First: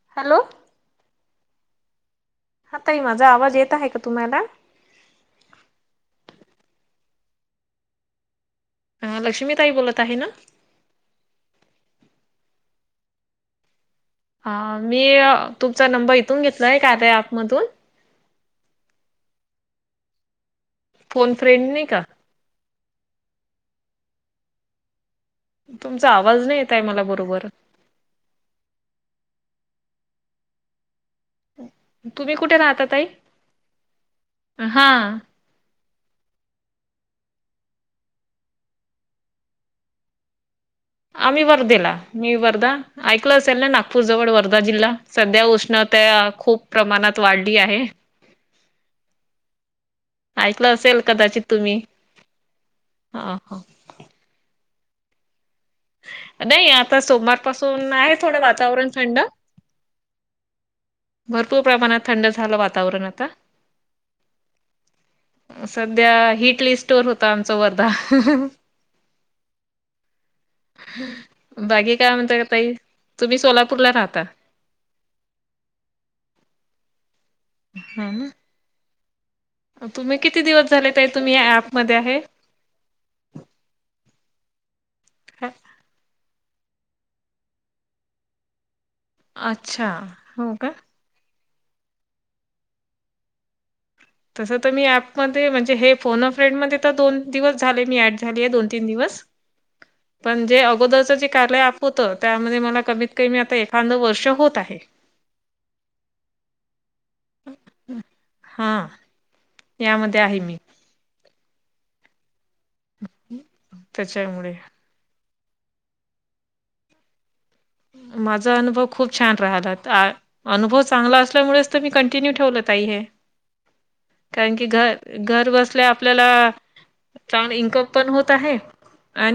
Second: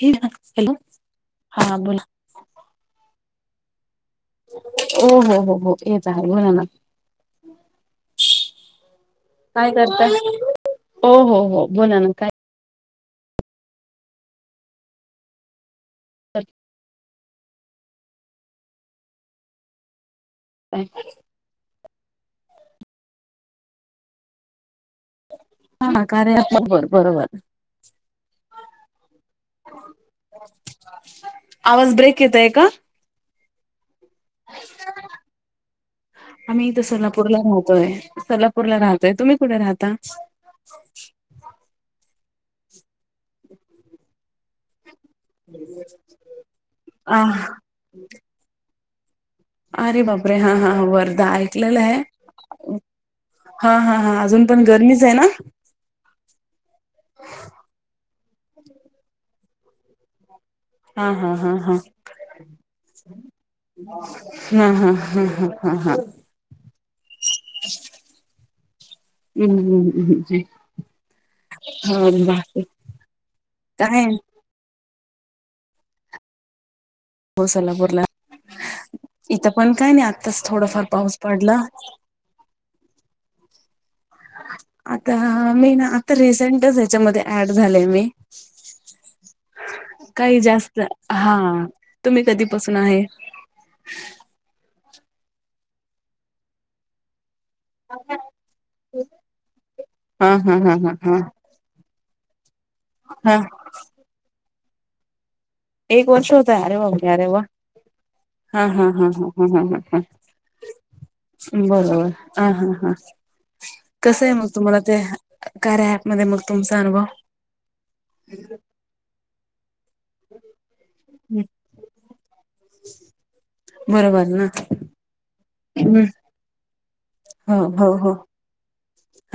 हे हॅलो हा बोला हा ताई माझा आवाज येत आहे का तुम्हाला हो हो हो हो येत आहे बोला ना अ लक्ष्मी काय ताई बोलत करता आहे ना हो हो हो बोला ना काय ह मी तुमचा नंबर इथून घेतलाय कार्या ॲपमधून अच्छा फोन फ्रेंड नाही क? हा तुमचा कार्या आवाज नाही अँप येत आहे मला बरोबर बरोबर. [inaudible] आवाज ब्रेक तुम्ही येत आहे कुठे का? राहता ताई हा आम्ही इथं सोलापूरला राहतोय सोलापूरला राहतोय तुम्ही कुठे राहता? आम्ही वर्धेला मी वर्धा ऐकलं असेल ना नागपूर जवळ वर्धा जिल्हा सध्या उष्णता खूप प्रमाणात आ वाढली आहे. अरे बापरे! हा-हां, ऐकलं असेल वर्धा कदाचित ऐकलेला तुम्ही आहे, ह ह हा-हा-हा! अजून पण गरमीच आहे ना? नाही, आता सोमवारपासून आहे थोडं वातावरण थंड. हा हा हा भरपूर प्रमाणात थंड झालं वातावरण आता. हूं-हूं हूं-हूं हूं. सध्या... हिट लिस्ट [inaudible] होता आमचा वर्धा. हम्मम्मम्मम्. बाकी काय म्हणताय ताई? तुम्ही सोलापूरला काय राहता. हो, सोलापुरला. ह ना इथं पण काय नाही, तुम्ही किती आत्ताच दिवस थोडफार झाले ताई पाऊस तुम्ही या पडला. ऍपमध्ये आहे आता... मी ना, आता रिसेंटच ह्याच्यामध्ये ऍड झालेय मी. अच्छा काही हो का जास्त... हा, तुम्ही कधीपासून आहे? तस तर मी ऍपमध्ये, म्हणजे, हे फोन-अ-फ्रेंड मध्ये तर दोन दिवस झाले, मी ऍड झालीय दोन-तीन दिवस, हा पण हा जे हा हा अगोदरच हा जे [inaudible] होतं, त्यामध्ये मला कमीत हा कमी आता एखादं वर्ष होत आहे. एक वर्ष होतंय? अरे वा, अरे वा! हा हा, हा हा! ह ह हा, हा, यामध्ये आहे मी बर-बर अ-हा. हा, कसं आहे मग, त्याच्यामुळे तुम्हाला ते, कार्या ऍप मध्ये मग तुमचा अनुभव? माझा अनुभव खूप छान राहिला. ता अनुभव चांगला असल्यामुळेच तर मी कंटिन्यू ठेवलं, ताई, हे! बरोबर ना कारण की, घ-घर बसल्या हम्म. आपल्याला चांगलं हो इनकम हो पण हो होत आहे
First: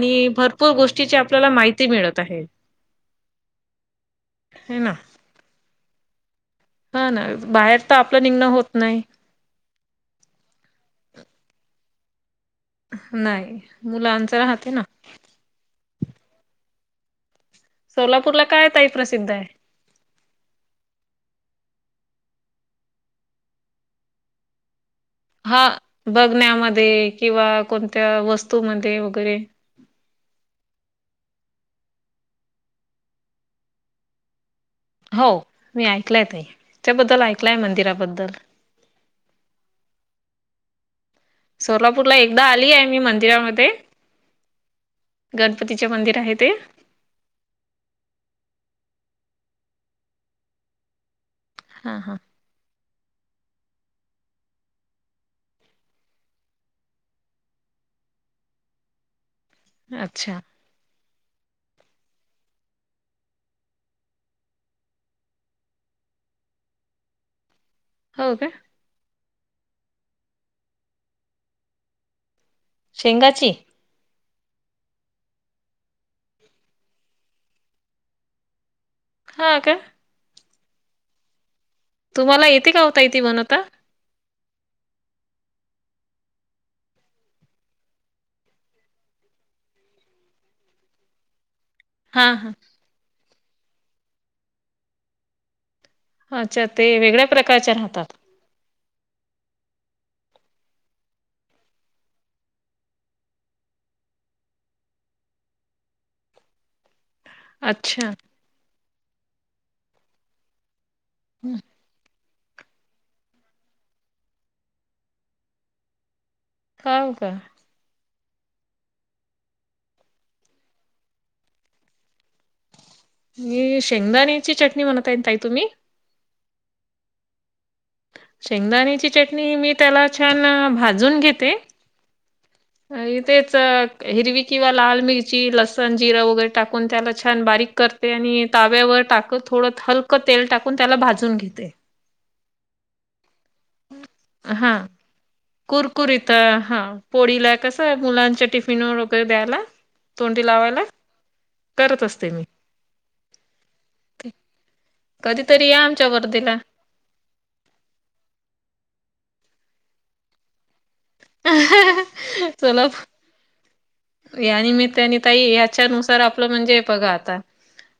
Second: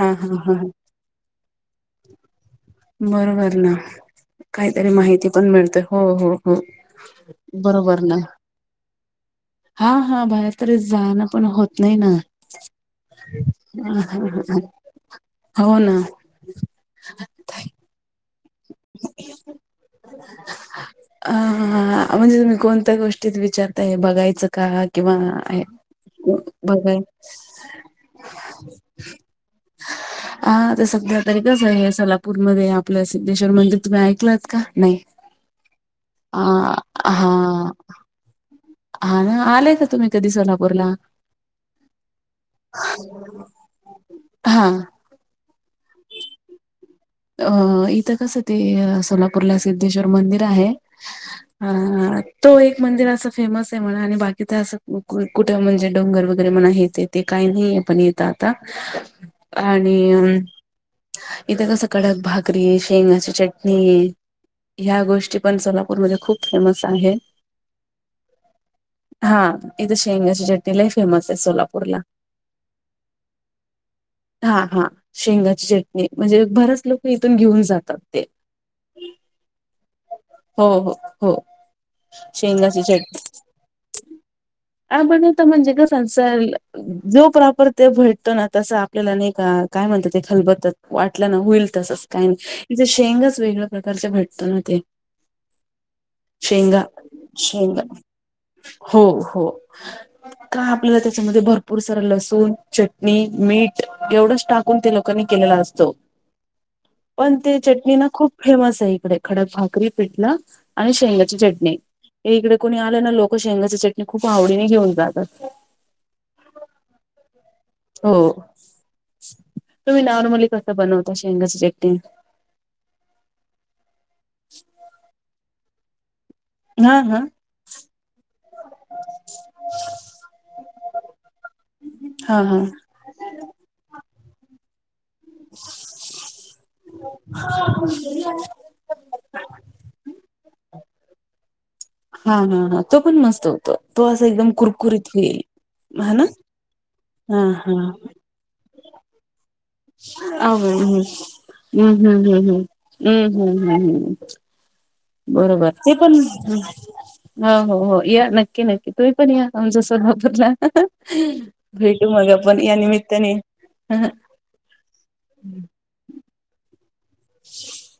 हा हा हा हा भरपूर गोष्टीची आपल्याला माहिती मिळत आहे. बरोबर ना. हे काहीतरी ना. माहिती पण मिळते. हो, हो! हो, हा ना बाहेर तर बरोबर ना. आपलं निघणं होत नाही हा-हा, बाहेर तरी जाणं पण होत नाही ना? नाही, हा हा मुलांचं हा राहते ना? हो ना. सोलापूरला काय ताई प्रसिद्ध आहे? ह ह, म्हणजे तुम्ही कोणत्या गोष्टीत विचारताय हे बघायचं का? किंवा, हा [inaudible] बघायचं. बघण्यामध्ये किंवा कोणत्या वस्तूमध्ये वगैरे हा, ते सध्या तरी कसं आहे, सोलापूरमध्ये आपल्या सिध्देश्वर मंदिर तुम्ही ऐकलत का? नाही, हो मी आ-हा! बद्दल अं, आले का तुम्ही कधी सोलापूरला? सोलापूरला एकदा आली आहे मी मंदिरामध्ये हा गणपतीचे मंदिर आहे ते? अं, इथं कस ते, अं, सोलापूरला सिद्धेश्वर मंदिर आहे. हा-हा. तो एक मंदिर असं फेमस आहे म्हणा, आणि बाकी तर असं कु-कुठं... म्हणजे डोंगर वगैरे म्हणा, हे, ते ते काही नाहीये पण इथं आता... अच्छा आणि, इथं कसं कडक भाकरी, शेंगाची चटणी ह्या गोष्टी पण सोलापूरमध्ये खूप फेमस आहेत. हो, का? हा, इथे शेंगाची चटणी लय फेमस आहे सोलापूरला. शेंगाची? हा, हा, शेंगाची चटणी, म्हणजे बरंच लोक इथून घेऊन जातात ते. हा, का? हो-हो, हो. तुम्हाला येते का शेंगाची हो ताई ती बनवता? आ बण तण जगा संसारला जो प्रॉपर ते भेटतो ना तस आपल्याला नायका काय म्हणतात ते खलबत्यात वाटल्या ना होईल. तसच हां कायन हां इथ शेंगच वेगळ्या प्रकारचे भटत ना ते अच्छा शेंगा ते वेगळ्या प्रकारच्या शेंगा राहतात. हो हो. [inaudible] का आपल्याला त्याच्यामध्ये भरपूर सारा लसूण चटणी मीठ एवढंच टाकून त्या लोकांनी केलेलं असत त. पण ते चटणी ना अच्छा खूप फेमस आहे इकडे खडक भाकरी पीठल आणि शेंगाची चटणी, इकडे कोणी आले ना लोक शेंगाची चटणी खूप आवडीने घेऊन जातात. काय का? हो तुम्ही नॉर्मली कस बनवता शेंगाचं चटणी मी शेंगदाण्याची चटणी म्हणताय ताई तुम्ही? हा हा. शेंगदाणीची चटणी मी त्याला छान भाजून घेते हा हा. तेच हिरवी किंवा लाल मिरची लसण जिरा वगैरे टाकून त्याला छान बारीक करते आणि ताव्यावर टाकत थोडं हलकं तेल टाकून त्याला भाजून घेते. हा हा हा तो पण मस्त होत तो असं एकदम कुरकुरीत होईल हा ना कुरकुरीतं हा हा पोळीला हा कसं आहे मुलांच्या टिफिनवर वगैरे द्यायला अ तोंडी लावायला हम् हम् हम्म करत असते हम्म मी. हम्म हम्म हम्म हम्म. कधीतरी बरोबर या ते आमच्या पण वर्धेला. हो हो हो या नक्की नक्की तुम्ही पण या आमच्या सोलापूरला. भेटू मग आपण या चला निमित्ताने हं, हं. या निमीत्ताने ताई ह्याच्यानुसार आपलं म्हणजे बघा आता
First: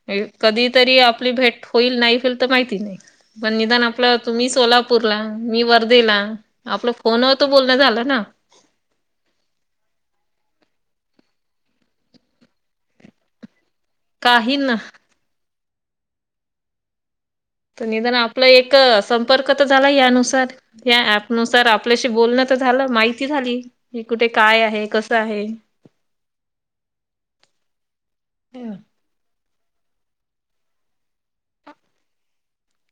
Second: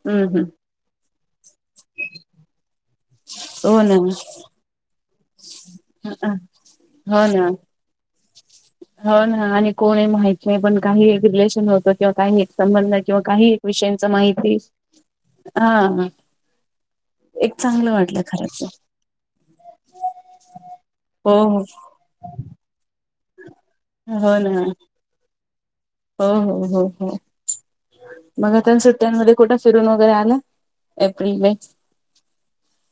हं, हं. कधीच तरी आपली भेट होईल नाही होईल तर माहिती नाही पण हो निदान ना. आपलं तुम्ही सोलापूर पूरला मी वर्धेला हं. आपलं हो फोनवर तो ना. बोलणं झालं ना हो ना आणि कोण माहित नाही पण काही रिलेशन होतं किंवा काही हित संबंध किंवा काही विषयांच माहिती काही ना हा एक तर चांगलं निदान वाटलं आपला खरंच. एक संपर्क तर झाला यानुसार या ऍप हो, हो. नुसार आपल्याशी बोलण झालं माहिती झाली हे कुठे हो ना. काय आहे कसं आहे हो हो हो हो मग हं. आता सुट्या मध्ये मध्ये कुठं फिरून वगैरे आला एप्रिल मे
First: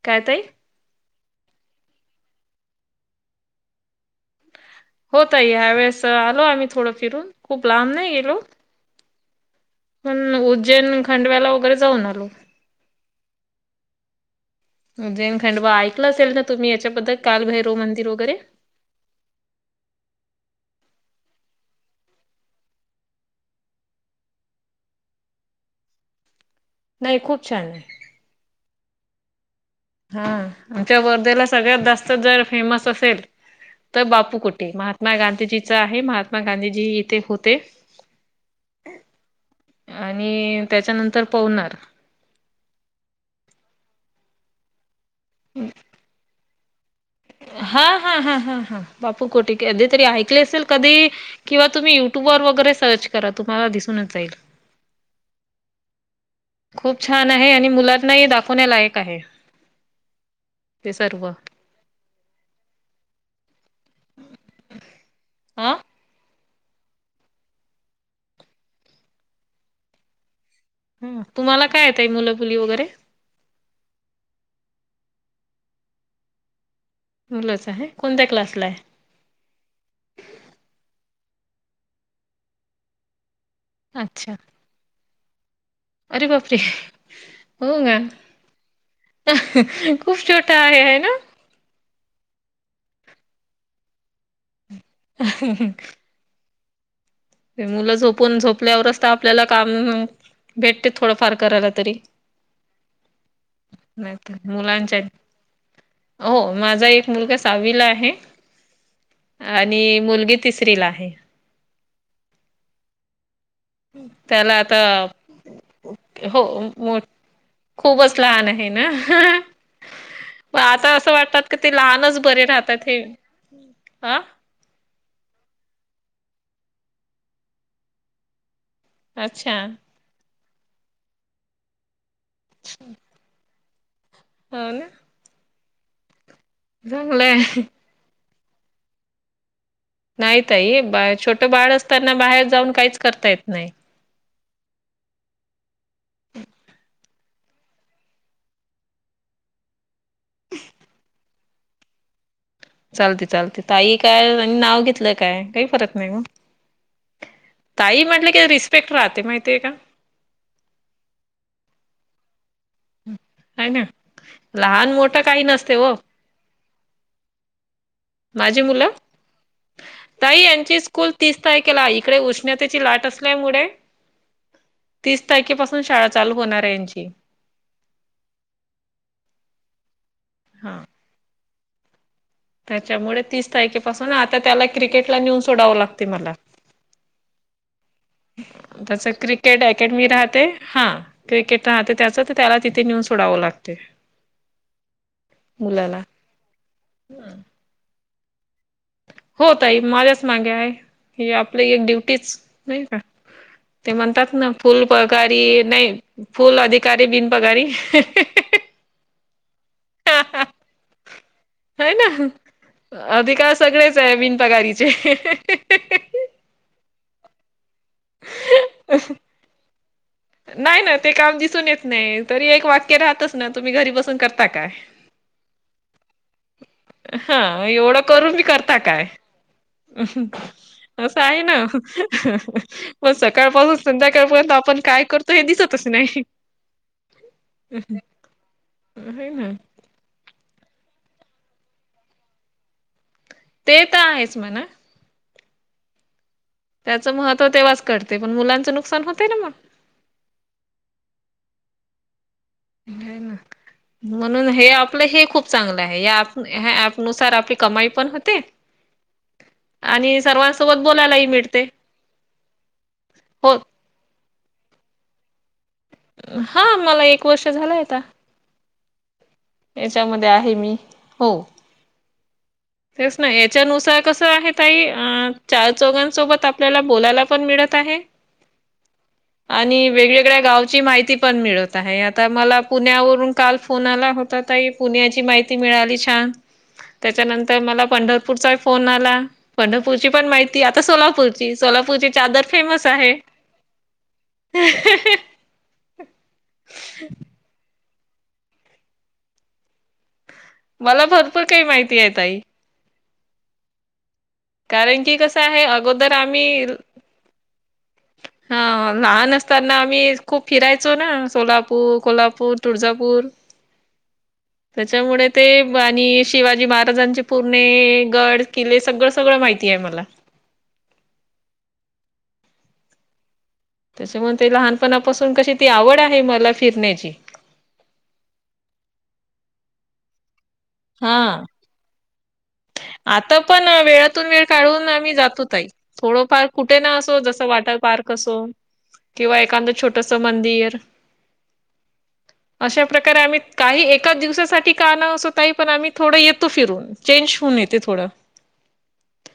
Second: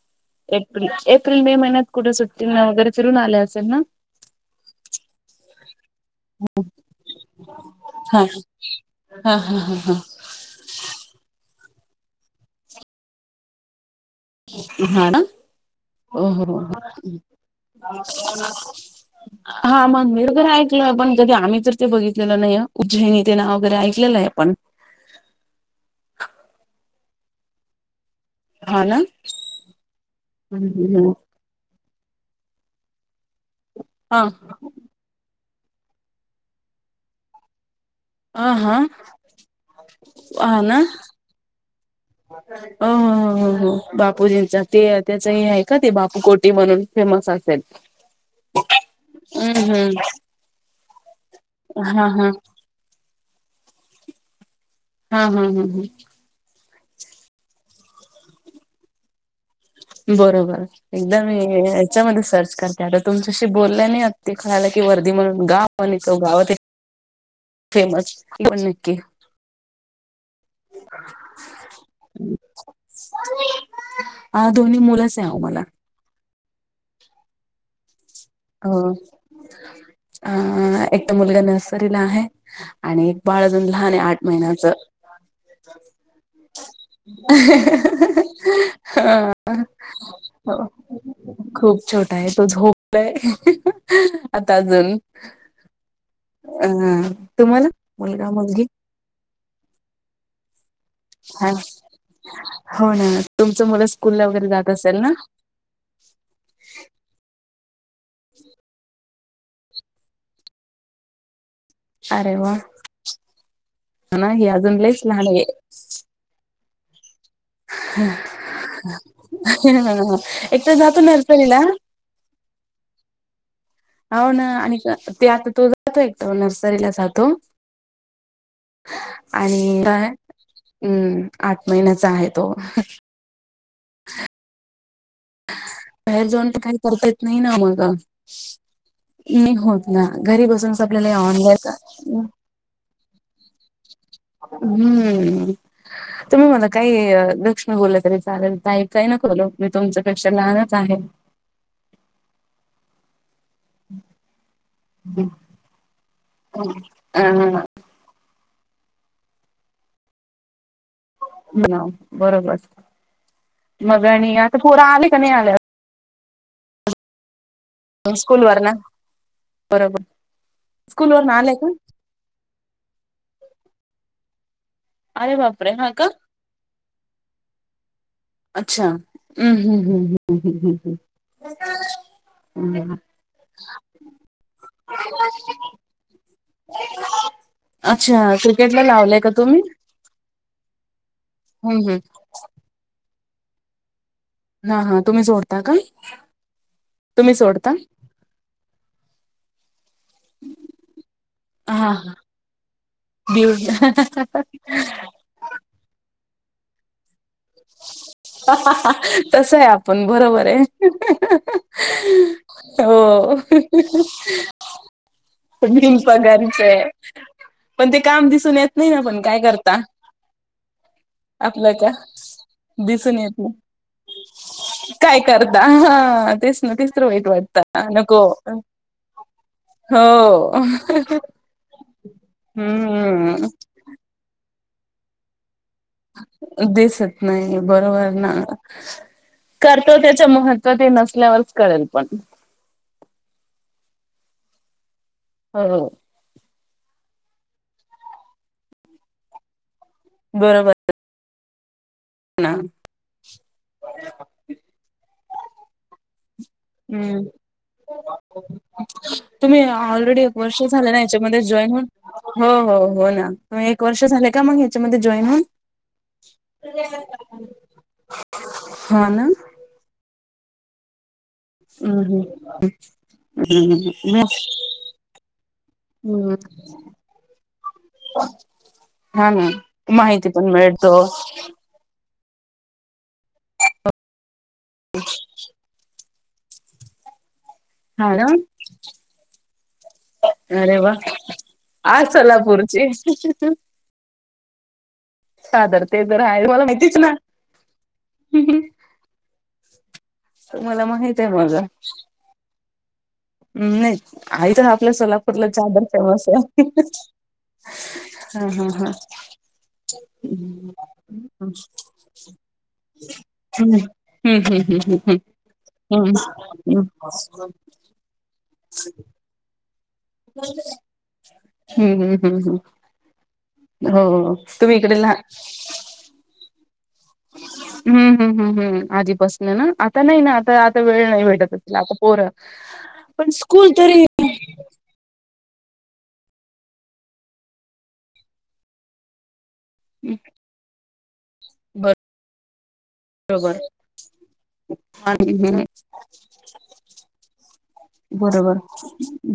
काय ताई? एप्रिल एप्रिल मे महिन्यात कुठे सुट्टीने वगैरे फिरून आले असेल ना? होत आहे ह्या वेळेस आलो आम्ही थोडं फिरून खूप लांब नाही हा गेलो हा हा हा हा. उज्जैन खंडव्याला वगैरे जाऊन आलो. हा ना उज्जैन खंडवा ऐकलं हो असेल ना हो हो तुम्ही याच्याबद्दल हो. कालभैरव मंदिर वगैरे? [inaudible] हा मंदिर पण ऐकलोय, पण कधी आम्ही तर ते बघितलेलं नाहीय उज्जैनी ते नाव वगैरे ऐकलेलं आहे पण नाही खूप छान आहे. हा ना. हा हं, आमच्या हं. वर्धेला सगळ्यात जास्त जर फेमस असेल तर हा बापू कुट महात्मा गांधीजीचा आहे महात्मा गांधीजी इथे होते. हा हा आणि त्याच्यानंतर पवनार अ हो हो हो बापूजींचा ते त्याच आहे का ते बापू कोटी म्हणून? फेमस आहे. हा हा हा हा हा बापू कोठे हम्म कधी तरी हम्म ऐकले असेल कधी किंवा तुम्ही हा युट्यूब हा वर वगैरे सर्च करा तुम्हाला दिसूनच येईल हा हा हा हा खूप छान आहे आणि मुलांनाही दाखवण्यालायक आहे बरोबर ते सर्व. एकदम याच्यामध्ये सर्च करते आता तुमच्याशी बोलल्या नाही ते खायला की वर्दी म्हणून अ गाव तो गावात फेमस पण नक्की ह तुम्हाला काय येत आहे मुलंबुली वगैरे अ दोन्ही मुलंच आह मला मुलच आहे कोणत्या क्लास हो अ एकट मुलगा नर्सरीला आहे आणि बाळाजण लहान आहे आठ अच्छा. महिन्याच अरे बापरे! हो अ का? हा खूप छोटा आहे, आहे ना? हो खूप छोटा आहे तो झोपला आहे आता अजून ह हं मुलं झोपून झोपल्यावरच तर आपल्याला काम भेटते थोडंफार हा करायला तरी हो ना तुमचं मुलं स्कूल ला नाहीतर वगैरे जात मुलांच्या असेल ना हो माझा एक मुलगा सावीला आहे आणि मुलगी तिसरी ला आहे अरे वा ना हे त्याला आता अजून लच लहान आहे हो मो खूपच लहान आहे ना म एक तर आता जातो असं वाटतात क नर्सरीला ते लहानच बरे राहतात ता ते हो ना आणि ते आता तो जातो एक नर्सरीला जातो अच्छा आणि काय हम् आठ महिन्याच आहे तो ह ना बाहेर जेऊन ते काही करता येत चांगलंय. नाही ना आमग नाही होत ना नाही घरी ताई बसूनच बा आपल्यालावन छोटं द्यायच बाळ असताना बाहेर जाऊन काहीच करता येत नाही हम्म तुम्ही मला काही लक्ष्ण बोललं तरी चालेल काही नकल मी तुमच्यापेक्षा लहानच आहे चालते चालते ताई काय आणि नाव घेतलं काय काही परत नाही ग अ ताई म्हटलं की रिस्पेक्ट राहते माहितीये का ह बरोबर मग आणि आता पोर आले का नाही आल्या अस हो स्कूल वर माझी ना मुलं बरोबर ताई यांची स्कूल वर ना तीस आले का तारखेला इकडेष् उष्णतेची लाट असल्यामुळे तीस अरे बापरे तारखेपासून हा का शाळा चालू होणार आहे यांची अच्छा हम्म हम्म हम्म हम्म्म हम्म हम्म हा हम्म त्याच्यामुळे तीस तारखेपासून आता त्याला क्रिकेटला नेऊन सोडावं लागते मला अ त्याच तुम्ही क्रिकेट अकॅडमी राहते हा क्रिकेट हम्म राहते हम्म त्याचच त्याला तिथे नेऊन सोडावं लागते हा हा तुम्ही सोडता का मुलाला तुम्ही सोडता होतई माझ्याच मागे आहे आपली हा एक हा ड्युटीच नाही का बिव ते म्हणतात ना फुल पगारी नाही फुल अधिकारी बिन पघारी तस आहे आपण बरोबर आहे हो ना हो अधिकार सगळेच आहे बिनपगारीचे मीन पघारचं आहे पण ते काम दिसून येत नाही ना पण काय करता नाही ना ते काम दिसून आपलं येत का नाही तरी एक वाक्य दिसून राहतच येत ना नाही तुम्ही घरी बसून करता काय काय करता ह तेच ना तिसरं वाईट वाटत नको ुम्ही करता काय हो च आहे ना म सकार हम्म पाल संध्याकाळपर्यंत आपण काय करतो हे दिसतच नाही दिसत नाही बरोबर ना है ना तो त्याच महत्त्व ते नसल्यावरच कळेल पण ते तर आहेच म्हणा हो हो त्याचं महत्त्व तेव्हाच कळते पण मुलांचं नुकसान होतय ना मग बरोबर ह घन म्हणून हे आपलं हे खूप चांगलं आहे या ह्या ऍप हम्म नुसार आपली कमाई पण होते तुम्ही आणि ऑलरेडी एक वर्ष सर्वांसोबत झाले ना बोलायलाही याच्यामध्ये मिळते जॉईन होन हो हो हो ना तुम्ही एक वर्ष झाले का मग ह्याच्यामध्ये जॉईन होन हा मला एक वर्ष झालंयता हा ना याच्यामध्ये आहे मी हो हम हम तेच ना याच्यानुसार कसं आहे तई अ चार हम्म चौघांसोबत आपल्याला बोलायला पण मिळत आहे हा ना आणि माहिती वेगवेगळ्या पण गावची मिळतो माहिती पण मिळत आ हे आता मला पुण्यावरून काल फोन आला होता तई पुण्याची माहिती मिळाली छान त्याच्यानंतर मला हा ना पंढरपूरचाही फोन आला पंढरपूरची पण माहिती अरे आता वा सोलापूरची आज सोलापूरची चादर फेमस सोलापूरची आहे ह साधर ते तर आहे मला माहितीच ना तुमला मला माहित आहे भरपूर माझा काही माहिती आहे ताई हम् नाही आ तरच आपल्या कारण की कसं सोलापूरला आहे चादर अगोदर फेमस आहे आम्ही [inaudible] हा लहान असताना आम्ही खूप हम्म फिरायचो ना हम्म सोलापूर कोल्हापूर तुळजापूर हम्म हम्म हम्म हम्म त्याच्यामुळे ते आणि हम्म शिवाजी हम्म महाराजांचे पूर्णे गड किले सगळं सगळं माहिती आहे मला हम्म हम्म हम्म हम्म हो हो. त्याच्यामुळेग ते तुम्ही इकडे लहा लहानपणापासून कशी ती आवड आहे मला फिरण्याची हम् हम् हम् हम् आधीपासून ना आता नाही ना आता आता वेळ नाही हा भेटतच पर आता पण वेळ वेळ काढून आम्ही जातोत थोडंफार कुठे ना असो जसं वॉटर पार्क असो किंवा एखाद छोटस मंदिर अशा प्रकारे आम्ही बरोबर काही एकाच दिवसासाठी काण आणि- असोतही हम्म. पण आम्ही थोडं येत फिरून चेंज होऊन येत बरोबर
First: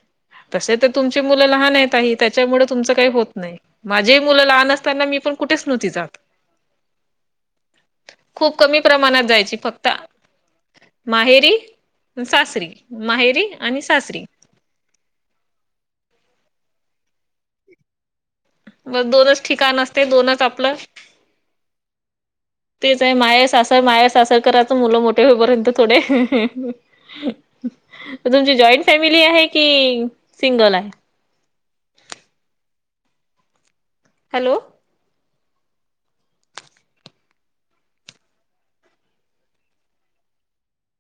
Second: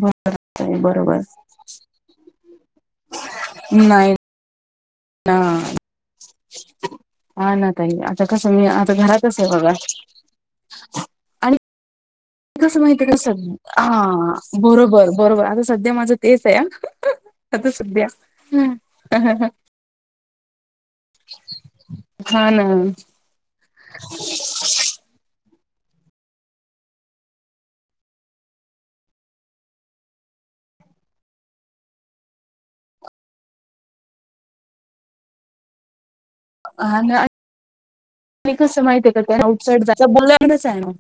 बर तसे तर बरोबर तुमची मुलं लहान आहेत त्याच्यामुळे तुमच काही होत नाही नाही माझेही मुलं लहान त्यांना मी ना पण कुठेच नव्हती जात हा ना तई आता कस खूप मी कमी आता प्रमाणात घरातच आहे जायची बघा... फक्त आणि माहेरी- सासरी... कसं माहिती माहेरी आणि सासरी. हा.... बरोबर -बरोबर आता सध्या माझं तेच आहे आता सध्या... म दोनच हम्म. ठिकाण असते दोनच आपलं हा ना तेच आहे माहेर- सासर अस... माझ्या सासर कडचे मुलं मोठे होईपर्यंत थोडे.... तुमची जॉईंट फॅमिली आहे कि सिंगल आहे? हॅलो.... हा ना..... मी कसं माहित आहे का त्या आउटसाइड, बोलाच आहे ना?